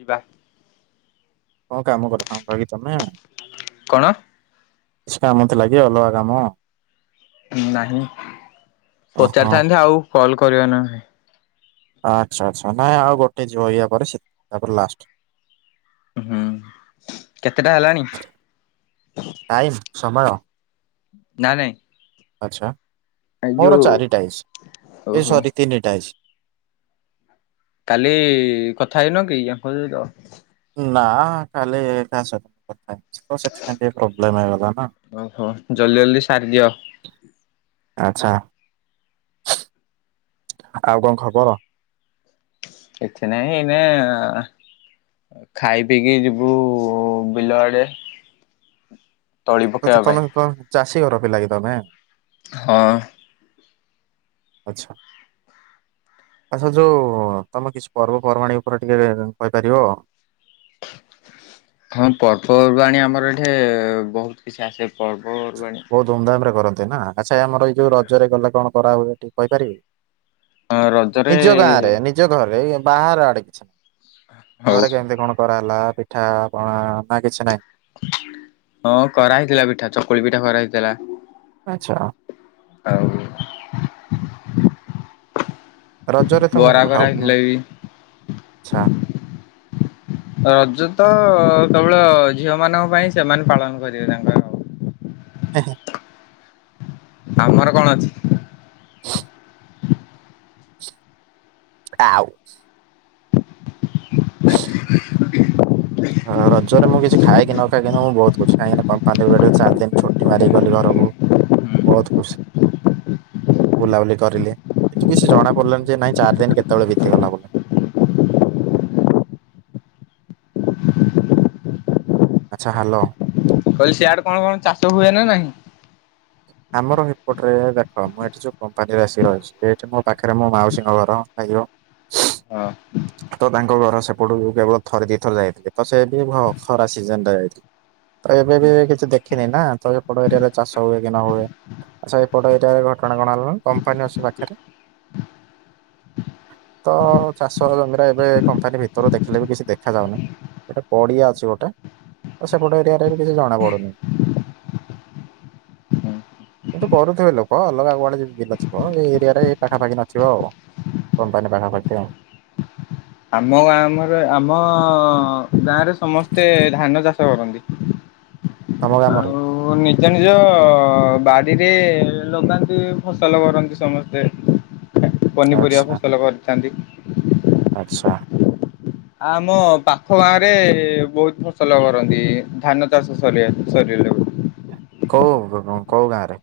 ଯିବା। କଣ କାମ କରିଥାନ୍ତ କି ତମେ? କଣ? କିଛି କାମ ଥିଲା କି ଅଲଗା କାମ? ନାହିଁ ଓହୋ ପଚାରିଥାନ୍ତି ଆଉ କଲ କରିବା ନା ନାଇ? ଆଚ୍ଛା ଆଚ୍ଛା ନାଇଁ ଆଉ ଗୋଟେ ଯିବ ଇଆ ପରେ ସେ ତାପରେ ଲାଷ୍ଟ। ହୁଁ କେତେଟା ହେଲାଣି? ଟାଇମ ସମୟ। ନାଇ ନାଇ। ଆଚ୍ଛା ମୋର ଚାରିଟା ହେଇଛି ଏ ଓହୋ ସରି ତିନିଟା ହେଇଛି। କାଲି କଥା ହେଇନୁ କି ୟାଙ୍କ ସହିତ? ନା କାଲି କାହା ସହ କଥା। ଓ ସେଥି ପାଇଁ ଟିକେ ପ୍ରୋବଲେମ୍ ହେଇଗଲା ନା। ଓହୋ ଜଲ୍ଦି ଜଲ୍ଦି ସାରିଦିଅ ଆଚ୍ଛା ଆଉ କଣ ଖବର? କିଛି ନାଇ ଏଇନେ ଆଁ। ଖାଇ ପିଇକି ଯିବୁ ବିଲ ଆଡେ। ତଳି ଆଚ୍ଛା ପକେଇବା ପାଇଁ ତମେ ତମ ଚାଷୀ ଘର ପିଲାକି ତମେ? ହଁ। ଆଚ୍ଛା। ଆଚ୍ଛା ଯୋଉ ତମେ କିଛି ପର୍ବପର୍ବାଣୀ ଉପରେ ଟିକେ କହିପାରିବ? ହଁ ପର୍ବପର୍ବାଣି ଆମର ଏଠି ବହୁତ କିଛି ଆସେ ପର୍ବପର୍ବାଣି। ବହୁତ ଧୁମଧାମ ରେ କରନ୍ତି ନା ଆଚ୍ଛା ଆମର ଏଇ ଯୋଉ ରଜରେ ଗଲା କଣ କରା ହୁଏ ଟିକେ କହିପାରିବେ? ହଁ ରଜରେ ନିଜ ଗାଁ ରେ ନିଜ ଘରେ ଇଏ ବାହାର ଆଡେ କିଛି। ହଉ ଘରେ କେମିତି କଣ କରାହେଲା ପିଠା ପଣା ନା କିଛି ନାହିଁ। ହଁ କରାହେଇଥିଲା ପିଠା ଚକୁଳି ପିଠା କରା ହେଇଥିଲା। ଆଛା। ଆଉ ରଜରେ ତ ମୁଁ ବରା କରା ଭାବୁ ହେଥିଲା ବି। ଆଚ୍ଛା ରଜ ତ କେବଳ ଝିଅ ମାନଙ୍କ ପାଇଁ ସେମାନେ ପାଳନ କରିବେ ତାଙ୍କର। ଆଉ। ଏହେ। ଆମର କଣ ଅଛି ଆଉ। [inaudible] ରଜରେ ମୁଁ କିଛି ଖାଏ କି ନ ଖାଏ କିିନ୍ତୁ ମୁଁ ବହୁତ ଖୁସି କାହିଁକି ନା କମ୍ପାନୀରୁ ଗୋଟେ ଚାରି ଦିନ ଛୁଟି ମାରିକି ଗଲି ଘରକୁ। ବୋହୁତ୍ ଖୁସି। ବୁଲାବୁଲି କରିଲି, କିନ୍ତୁ କିଛି ଜଣା ପଡ଼ିଲାନି ଯେ ନାଇଁ ଚାରି ଦିନ କେତେବେଳେ ବିତିଗଲା ବୋଲି। ଆଚ୍ଛା ହାଲୋ। କହିଲି ସିଆଡେ କଣ କଣ ଚାଷ ହୁଏ ନା ନାହିଁ? ଆମର ହିପୋଟରେ ଦେଖ ମୁଁ ଏଠି ଯୋଉ କମ୍ପାନୀ ରେ ଆସିକି ରହିଛି ସେଇଠି ମୋ ପାଖରେ ମୋ ମାଉସୀଙ୍କ ଘର ଖାଇିବ [inaudible] ହଁ। ତ ତାଙ୍କ ଘର ସେପଟୁ କେବଳ ଥରେ ଦିଥରେ ଯାଇଥିଲେ ତ ସେ ବି ଖରା ସିଜିନିରେ ଯାଇଥିଲି। ତ ଏବେ ବି କିଛି ଦେଖିନି ନା ତ ଏପଟ ଏରିଆରେ ଚାଷ ହୁଏ କି ନ ହୁଏ। ଆଛା ଏପଟ ଏରିଆ ଘଟଣା କଣ ହେଲାଣି କମ୍ପାନୀ ଅଛି ପାଖରେ ତ ଚାଷ ଜମିରେ ଏବେ କମ୍ପାନୀ ଭିତରୁ ଦେଖିଲେ ବି କିଛି ଦେଖା ଯାଉନାହିଁ। ଗୋଟେ ପଡିଆ ଅଛି ଗୋଟେ ତ ସେପଟେ ଏରିଆ ରେ ବି କିଛି ଜଣା ପଡୁନି। କିନ୍ତୁ କରୁଥିବେ ଲୋକ ଅଲଗା କୁଆଡେ ଯ ବିଲ ଥିବ ଏଇ ଏରିଆରେଇ ପାଖାପାଖି ନଥିବ ଆଉ। କମ୍ପାନୀ ପାଖା ପାଖି ଟିକେ। ଆମ ଗାଁମର ଆମ ଗାଁରେ ସମସ୍ତେ ଧାନ ଚାଷ କରନ୍ତି। ତମ ଗ୍ରାମରେ ଆଉ ନିଜ ନିଜ ବାଡ଼ିରେ ଲଗାନ୍ତି ଫସଲ କରନ୍ତି ସମସ୍ତେ। ପନିପରିବା ଆଚ୍ଛା ଫସଲ କରିଥାନ୍ତି। ଆଚ୍ଛା। ଆମ ପାଖ ଗାଁ ରେ ବହୁତ ଫସଲ କରନ୍ତି ଧାନ ଚାଷ ସରି ସରି ଲୋକ କୋଉ କୋଉ ଗାଁରେ?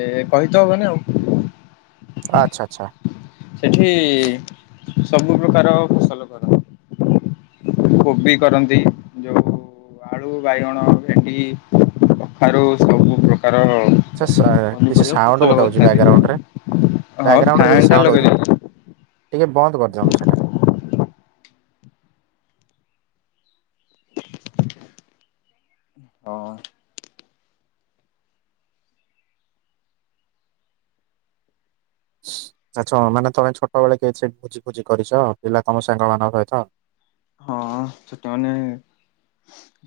ଏ କହିଥ ହବନି ଆଉ। ଆଚ୍ଛା ଆଚ୍ଛା। ସେଠି ସବୁ ପ୍ରକାର ଫସଲ କରନ୍ତି। କୋବି କରନ୍ତି ଯୋଉ ଆଳୁ ବାଇଗଣ ଭେଣ୍ଡି କଖାରୁ ସବୁ ପ୍ରକାର ଆଛ କିଛି ପନିପରିବା ସାଉଣ୍ଡ ଫସଲ ଗୋଟେ ଅଉଛି କରିଥାନ୍ତି ବ୍ୟାଗ୍ରାଉଣ୍ଡ ରେ ହଁ ବ୍ୟାଗ୍ରାଉଣ୍ଡରେ କିଛି ଫ୍ୟାନ୍ ଟା ସାଉଣ୍ଡ ଲଗେଇ ଅଛି ଦେଇଛି ଟିକେ ବନ୍ଦ କରିଦଅନ୍ତ ସେଟା। ହଁ। ଆଛାମାନେ ତମେ ଛୋଟ ବେଳେ କି ସେ ଭୋଜି ଭୋଜି କରିଛ ପିଲା ତମ ସାଙ୍ଗ ମାନଙ୍କ ସହିତ? ହଁ ଛୋଟ ମାନେ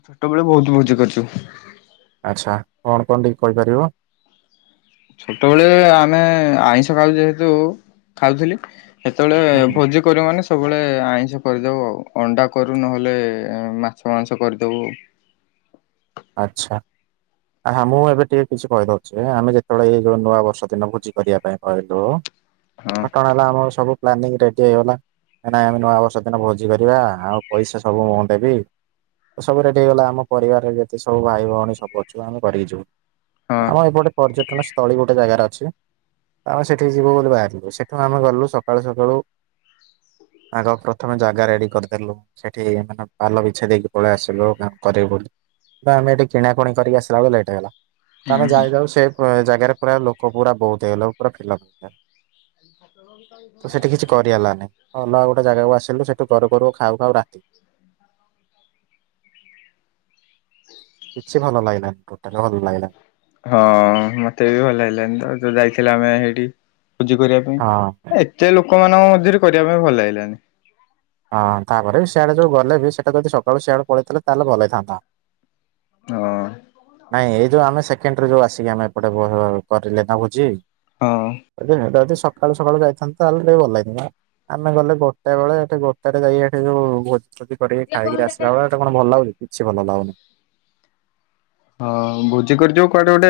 ଛୋଟବେଳେ ବୋହୁତ୍ ଭୋଜି କରିଛୁ। ଆଚ୍ଛା କଣ କଣ ଟିକେ କହିପାରିବ? ଛୋଟବେଳେ ଆମେ ଆଇଁଷ କାଉ ଯେହେତୁ ଖାଉଥିଲି ସେତେବେଳେ ହୁଁ ହୁଁ ଭୋଜି କର ମାନେ ସବୁବେଳେ ଆଇଁଷ କରିଦଉ ଆଉ ଅଣ୍ଡା କରୁ ନହେଲେ ମାଛ ମାଂସ କରିଦବୁ। ଆଚ୍ଛା ଆ ମୁଁ ଏବେ ଟିକେ କିଛି କହିଦଉଛି ଆମେ ଯେତେବେଳେ ଏଇ ଯୋଉ ନୂଆ ବର୍ଷ ଦିନ ଭୋଜି କରିବା ପାଇଁ କହିଲୁ ହଁ କଟଣ ହେଲା ଆମର ସବୁ ପ୍ଲାନିଂ ରେଡି ହେଇଗଲା ଏ ନାଇଁ ଆମେ ନୂଆବର୍ଷ ଦିନ ଭୋଜି କରିବା ଆଉ ପଇସା ସବୁ ମୁ ଦେବି। ସବୁ ରେଡି ହେଇଗଲା ଆମ ପରିବାରରେ ଯେତେ ସବୁ ଭାଇ ଭଉଣୀ ସବୁ ଅଛୁ ଆମେ କରିକି ଯିବୁ। ହଁ ଆମ ଏପଟେ ପର୍ଯ୍ୟଟନ ସ୍ଥଳୀ ଗୋଟେ ଜାଗାରେ ଅଛି। ଆମେ ସେଠିକି ଯିବୁ ବୋଲି ବାହାରିଲୁ। ସେଠୁ ଆମେ ଗଲୁ ସକାଳୁ ସକାଳୁ ଆଗ ପ୍ରଥମେ ଜାଗା ରେଡି କରିଦେଲୁ। ସେଠି ମାନେ ପାଲ ବିଛେଇ ଦେଇକି ପଳେଇ ଆସିଲୁ କ୍ୟାମ୍ପ କରିବୁ ବୋଲି। ଆମେ ଏଠି କିଣାକୁଣି କରିକି ଆସିଲା ବେଳକୁ ଲେଟ ହେଇଗଲା। ତ ଆମେ ହୁଁ ହୁଁ ଯାଇଥାଉ ସେ ପ୍ ଜାଗାରେ ପୁରା ଲୋକ ପୁରା ବହୁତ ହେଇଗଲେ ପୁରା ଫିଲଅପ ପୁରା। ତ ସେଠି କିଛି କରି ହେଲାନି। ଅଲଗା ଗୋଟେ ଯାଗାକୁ ଆସିଲୁ ସେଠୁ କରୁ କରୁ ଖାଉ ଖାଉ ରାତି। କିଛି ଭଲ ଲାଗିଲାନି ଟୋଟାଲେ ଭଲ ଲାଗିଲାନି। ହଁ ମତେ ବି ଭଲ ଲାଗିଲାନି ତ ଯୋଉ ଯାଇଥିଲା ଆମେ ହେଇଠି ଭୋଜି କରିବା ହଁ। ଏତେ ଲୋକମାନଙ୍କ ମଧ୍ୟରେ କରିବା ପାଇଁ ଭଲ ଲାଗିଲାନି। ହଁ ତାପରେ ବି ସିଆଡେ ଯୋଉ ଗଲେ ବି ସେଟା ଯଦି ସକାଳୁ ସିଆଡେ ପଳେଇଥିଲେ ତାହେଲେ ଭଲ ହେଇଥାନ୍ତା। ହଁ ନାଇଁ ଏଇ ଯୋଉ ଆମେ ସେକେଣ୍ଡରେ ଯୋଉ ଆସିକି ଆମେ ଏପଟେ ଭ କରିଲେ ନା ଭୋଜି ହଁ ଯେ ହେଲାଯେ ସବ୍ ସକାଳୁ ସକାଳୁ ଯାଇଥାନ୍ତେ ତାହେଲେ ଟିକେ ଭଲ ହେଇ ଆମେ ଗଲେ ଗୋଟେ ବେଳେ ଏଠି ଗୋଟେରେ ଯାଇକି ହେଠୀ ଯୋଉ ଉଠି ପଡ଼ିକି ଖାଇକି ଆସିଲା ଭଳିଆ ଏଟା କଣ ଭଲ ଲାଗୁଛି କିଛି ଭଲ ଲାଗୁନି। ହଁ ଭୋଜି କରି ଯିବ କୁଆଡେ ଗୋଟେ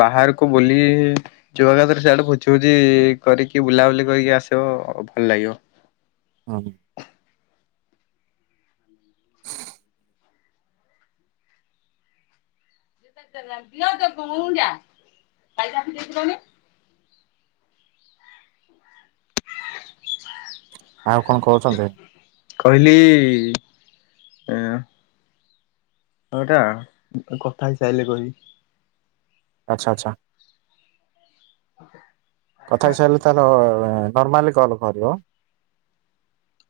ବାହାରକୁ ବୁଲି ଯିବା ଏକାଥରେ ସିଆଡେ ଭୋଜି ଭୋଜି କରିକି ବୁଲାବୁଲି କରିକି ଆସିବ ଭଲ ଲାଗିବ। ହଁ। [inaudible] ଆଉ କଣ କହୁଚନ୍ତି? କହିଲି ହଁଟା କଥା ହେଇସାରିଲେ କହିବି। ଆଛା ଆଛା। କଥା ହେଇସାରିଲେ ତାହେଲେ ନର୍ମାଲି କଲ୍ କରିବ।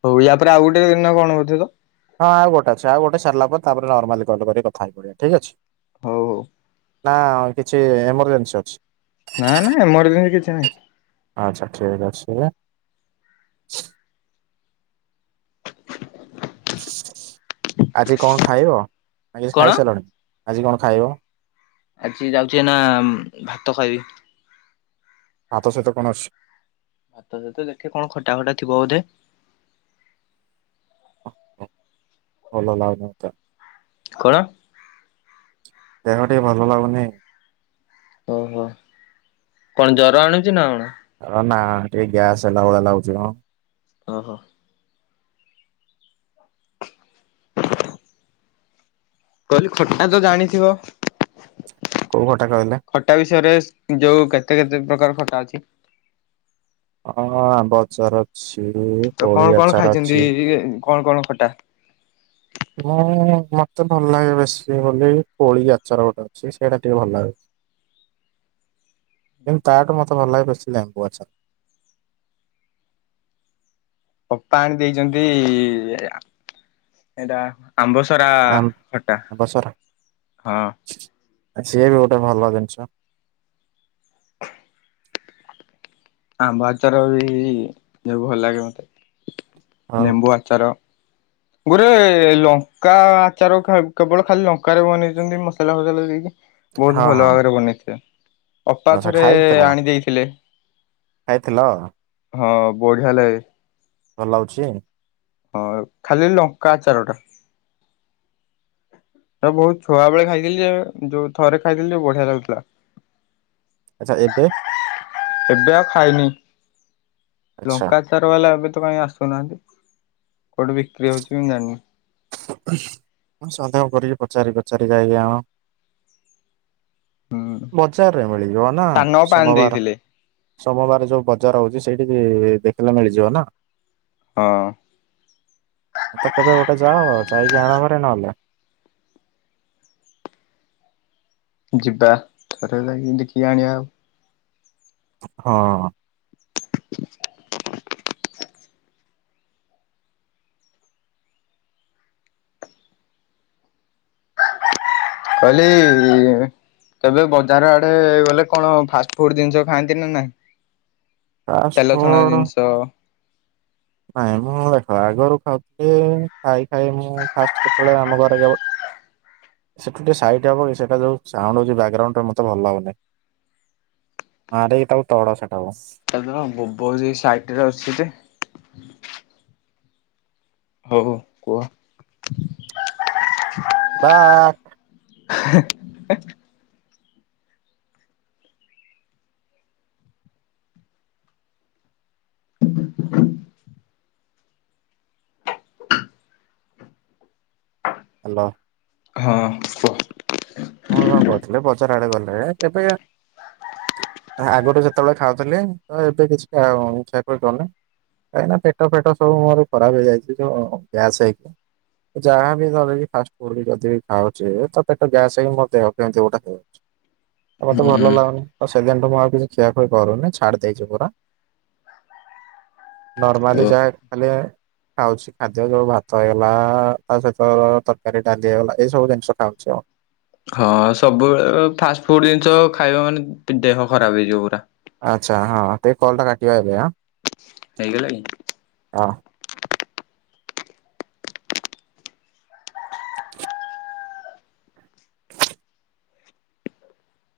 ହଉ ୟା ପରେ ଆଉ ଗୋଟେ ନା କଣ ଗୋଟେ ତ? ହଁ ଆଉ ଗୋଟେ ଅଛି ଆଉ ଗୋଟେ ସାରିଲା ପରେ ତାରେ ନର୍ମାଲି କଲ କରିିକି କଥା ହେଇ ପଡିବା ଠିକ ଅଛି। ହୋଉ ହୋଉ। ନା କିଛି ଏମରଜେନ୍ସି ଅଛି? ନା ନା ଏମରଜେନ୍ସି କିଛି ନାହିଁ। ଆଚ୍ଛା ଠିକ୍ ଅଛି। ଆଜି କଣ ଖାଇବ ଆ କିଛି କଣ ଖାଇସାରିଲଣି ଆଜି କଣ ଖାଇବ? ଆଜି ଯାଉଛି ଏଇନା ଭାତ ଖାଇବି। ଭାତ ସହିତ କଣ ଅଛି? ଭାତ ସହୀତ ଦେଖେ କଣ ଖଟା ଫଟା ଥିବ ବୋଧେ। ଭଲ ଲାଗୁନି ତ। କଣ? ଦେହ ଟିକେ ଭଲ ଲାଗୁନି। ଓହୋ କଣ ଜର ଆଣୁଛି ନା କଣ? ହ ନା ଟିକେ ଗ୍ୟାସ ହେଲା ଭଳିଆ ଲାଗୁଛି ମ। ଓହୋ। କହିଲି ଖଟା ତ ଜାଣିଥିବ? କୋଉ ଖଟା କହିଲେ? ଖଟା ବିଷୟରେ ସ ଯେଉଁ କେତେ କେତେ ପ୍ରକାର ଖଟା ଅଛି? ହଁ ଆମ୍ବ ଆଚାର ଅଛି, କୋଳି ଆଚାର ଅଛି। ଟିକେ କଣ କଣ ଖଟା? ମୁଁ ମତେ ଭଲ ଲାଗେ ବେଶୀ ବୋଲି କୋଳି ଆଚର ଗୋଟେ ଅଛି ସେଇଟା ଟିକେ ଭଲ ଲାଗେ। କିନ୍ତୁ ତା ଠୁ ମତେ ଭଲ ଲାଗେ ବେଶି ଲେମ୍ବୁ ଆଚାର। ଅପା ଆଣି ଦେଇଛନ୍ତି ଏଇଟା ଆମ୍ବ ସ ସରା ଆମ୍ ଖଟା ଆମ୍ବ ସରା ହଁ। ସିଏ ବି ଗୋଟେ ଭଲ ଜିନିଷ। ଆମ୍ବ ଆଚାର ବି ଭଲ ଲାଗେ ମୋତେ ହଁ ନେମ୍ବୁ ଆଚାର ଗୋଟ ଲଙ୍କା ଆଚାର କେବଳ ଖାଲି ଲଙ୍କାରେ ବନେଇଛନ୍ତି ମସଲା ଫସଲା ଦେଇକି ବହୁତ୍ ହଁ ଭଲ ହଁ। ଭାବରେ ବନେଇଥିଲେ ଅପା ଆଚ୍ଛା ଥରେ ଖାଇଥିଲ ଆଣି ଦେଇଥିଲେ। ଖାଇଥିଲ ଆଉ। ହଁ ବଢ଼ିଆ ଲାଗେ। ଭଲ ଲାଗୁଛି? ହଁ ଖାଲି ଲଙ୍କା ଆଚାର ଟା। ତ ବହୁତ ଛୁଆ ବେଳେ ଖାଇଥିଲି ଯେ ଯୋଉ ଥରେ ଖାଇଥିଲି ଯେ ବଢ଼ିଆ ଲାଗୁଥିଲା। ଆଚ୍ଛା ଏବେ? ଏବେ ଆଉ ଖାଇନି ଆଚ୍ଛା। ଲଙ୍କା ଆ ଚାର ବାଲା ଏବେ ତ କାଇଁ ଆସୁନାହାନ୍ତି। କୋଉଠି ବିକ୍ରି ହଉଛି ମୁଁ ଜାଣିନି। ହଁ ସନ୍ଦେହ କରିକି ପଚାରି ପଚାରି ଯାଇକି ଆଣ। ହୁଁ। ବଜାରରେ ମିଳିଯିବ ନା ସାନ ଅପା ଆଣି ସୋମବାର ଦେଇଥିଲେ ସୋମବାର ଯୋଉ ବଜାର ହଉଛି ସେଇଠି କି ଦେଖିଲେ ମିଳିଯିବ ନା? ହଁ। ତ କେବେ ଗୋଟେ ଯାଅଉ ଯାଇକି ଆଣ ଘରେ ନହେଲେ ଯିବା ଥରେ ହେଲେ ଦେଖି ଆଣିବା ଆଉ। ହଁ। କହିଲି ଇି ତବେ ବଜାର ଆଡେ ଗଲେ କଣ ଫାଷ୍ଟ ଫୁଡ ଜିନିଷ ଖାଆନ୍ତିନି ନା? ତେଲ ଛଣା ପାସ୍ପୋର୍ଡ ଜିନିଷ ନାଇଁ ମୁଁ ଦେଖ ଆଗରୁ ଖାଉଥିଲି ଖାଇ ଖାଇ ମୁଁ ଫାଷ୍ଟ୍ ଯେତେବେଳେ ଆମ ଘରେ ହ ସେଠୁ ଟିକେ ସାଇଟ୍ ହବକି କି ସେଟା ଯୋଉ ସାଉଣ୍ଡ୍ ହଉଚି ବ୍ୟାକ୍ ଗ୍ରାଉଣ୍ଡ ଟା ମତେ ଭଲ ଲାଗୁନି ଆରେଇ ତାକୁ ତଡ଼ ସେଟାକୁ ତ ଭୋବଉଚି ସାଇଟ୍ ରେ ଅଛି ଯେ ହଉ କୁହ। ବା [unintelligible] [inaudible] ହାଲୋ। ହଁ କୁହ? ହଁ କଣ କହୁଥିଲେ ବଜାର ଆଡେ ଗଲେ କେବେ ଆଗରୁ ଯେତେବେଳେ ଖାଉଥିଲେ ତ ଏବେ କିଛି ଖିଆ ହଉନି ଖିଆ ପିଆ କରୁନି କାହିଁକି ନା ପେଟ ଫେଟ ସବୁ ମୋର ଖରାପ୍ ହେଇଯାଇଛି ଯୋଉ ଗ୍ୟାସ୍ ହେଇକି। ଯାହା ବି ଧର ଫାଷ୍ଟ ଫୁଡ୍ ଯଦି ବି ଖାଉଛି ତ ଗ୍ୟାସ୍ ସେ ମୋ ଦେହ କେମିତି ଗୋଟା ହେଇଯାଉଛି ଆଉ ମତେ ହୁଁ ଭଲ ଲାଗୁନି ଆଉ ସେଦିନୁଠୁ ମୁଁ ଆଉ କିଛିି ଖିଆଖୁଇ କରୁନି ଛାଡ଼ି ଦେଇଛି ପୁରା। ନର୍ମଲି ଓ ଯାଏ ଖାଲି ଖାଉଛି ଖାଦ୍ୟ ଯୋଉ ଭାତ ହେଇଗଲା ତା ସହିତ ତରକାରୀ ଡାଲି ହେଇଗଲା ଏଇ ସବୁ ଜିନିଷ ଖାଉଛି ଆଉ। ହଁ ସବୁବେଳେ ଫାଷ୍ଟ୍ ଫୁଡ଼୍ ଜିନିଷ ଖାଇବା ମାନେ ଦେହ ଖରାପ ହେଇଯିବ ପୁରା। ଆଚ୍ଛା ହଁ ତ କଲ୍ ଟା କାଟିବା ଏବେ ଆଁ ହେଇଗଲା କି? ହଁ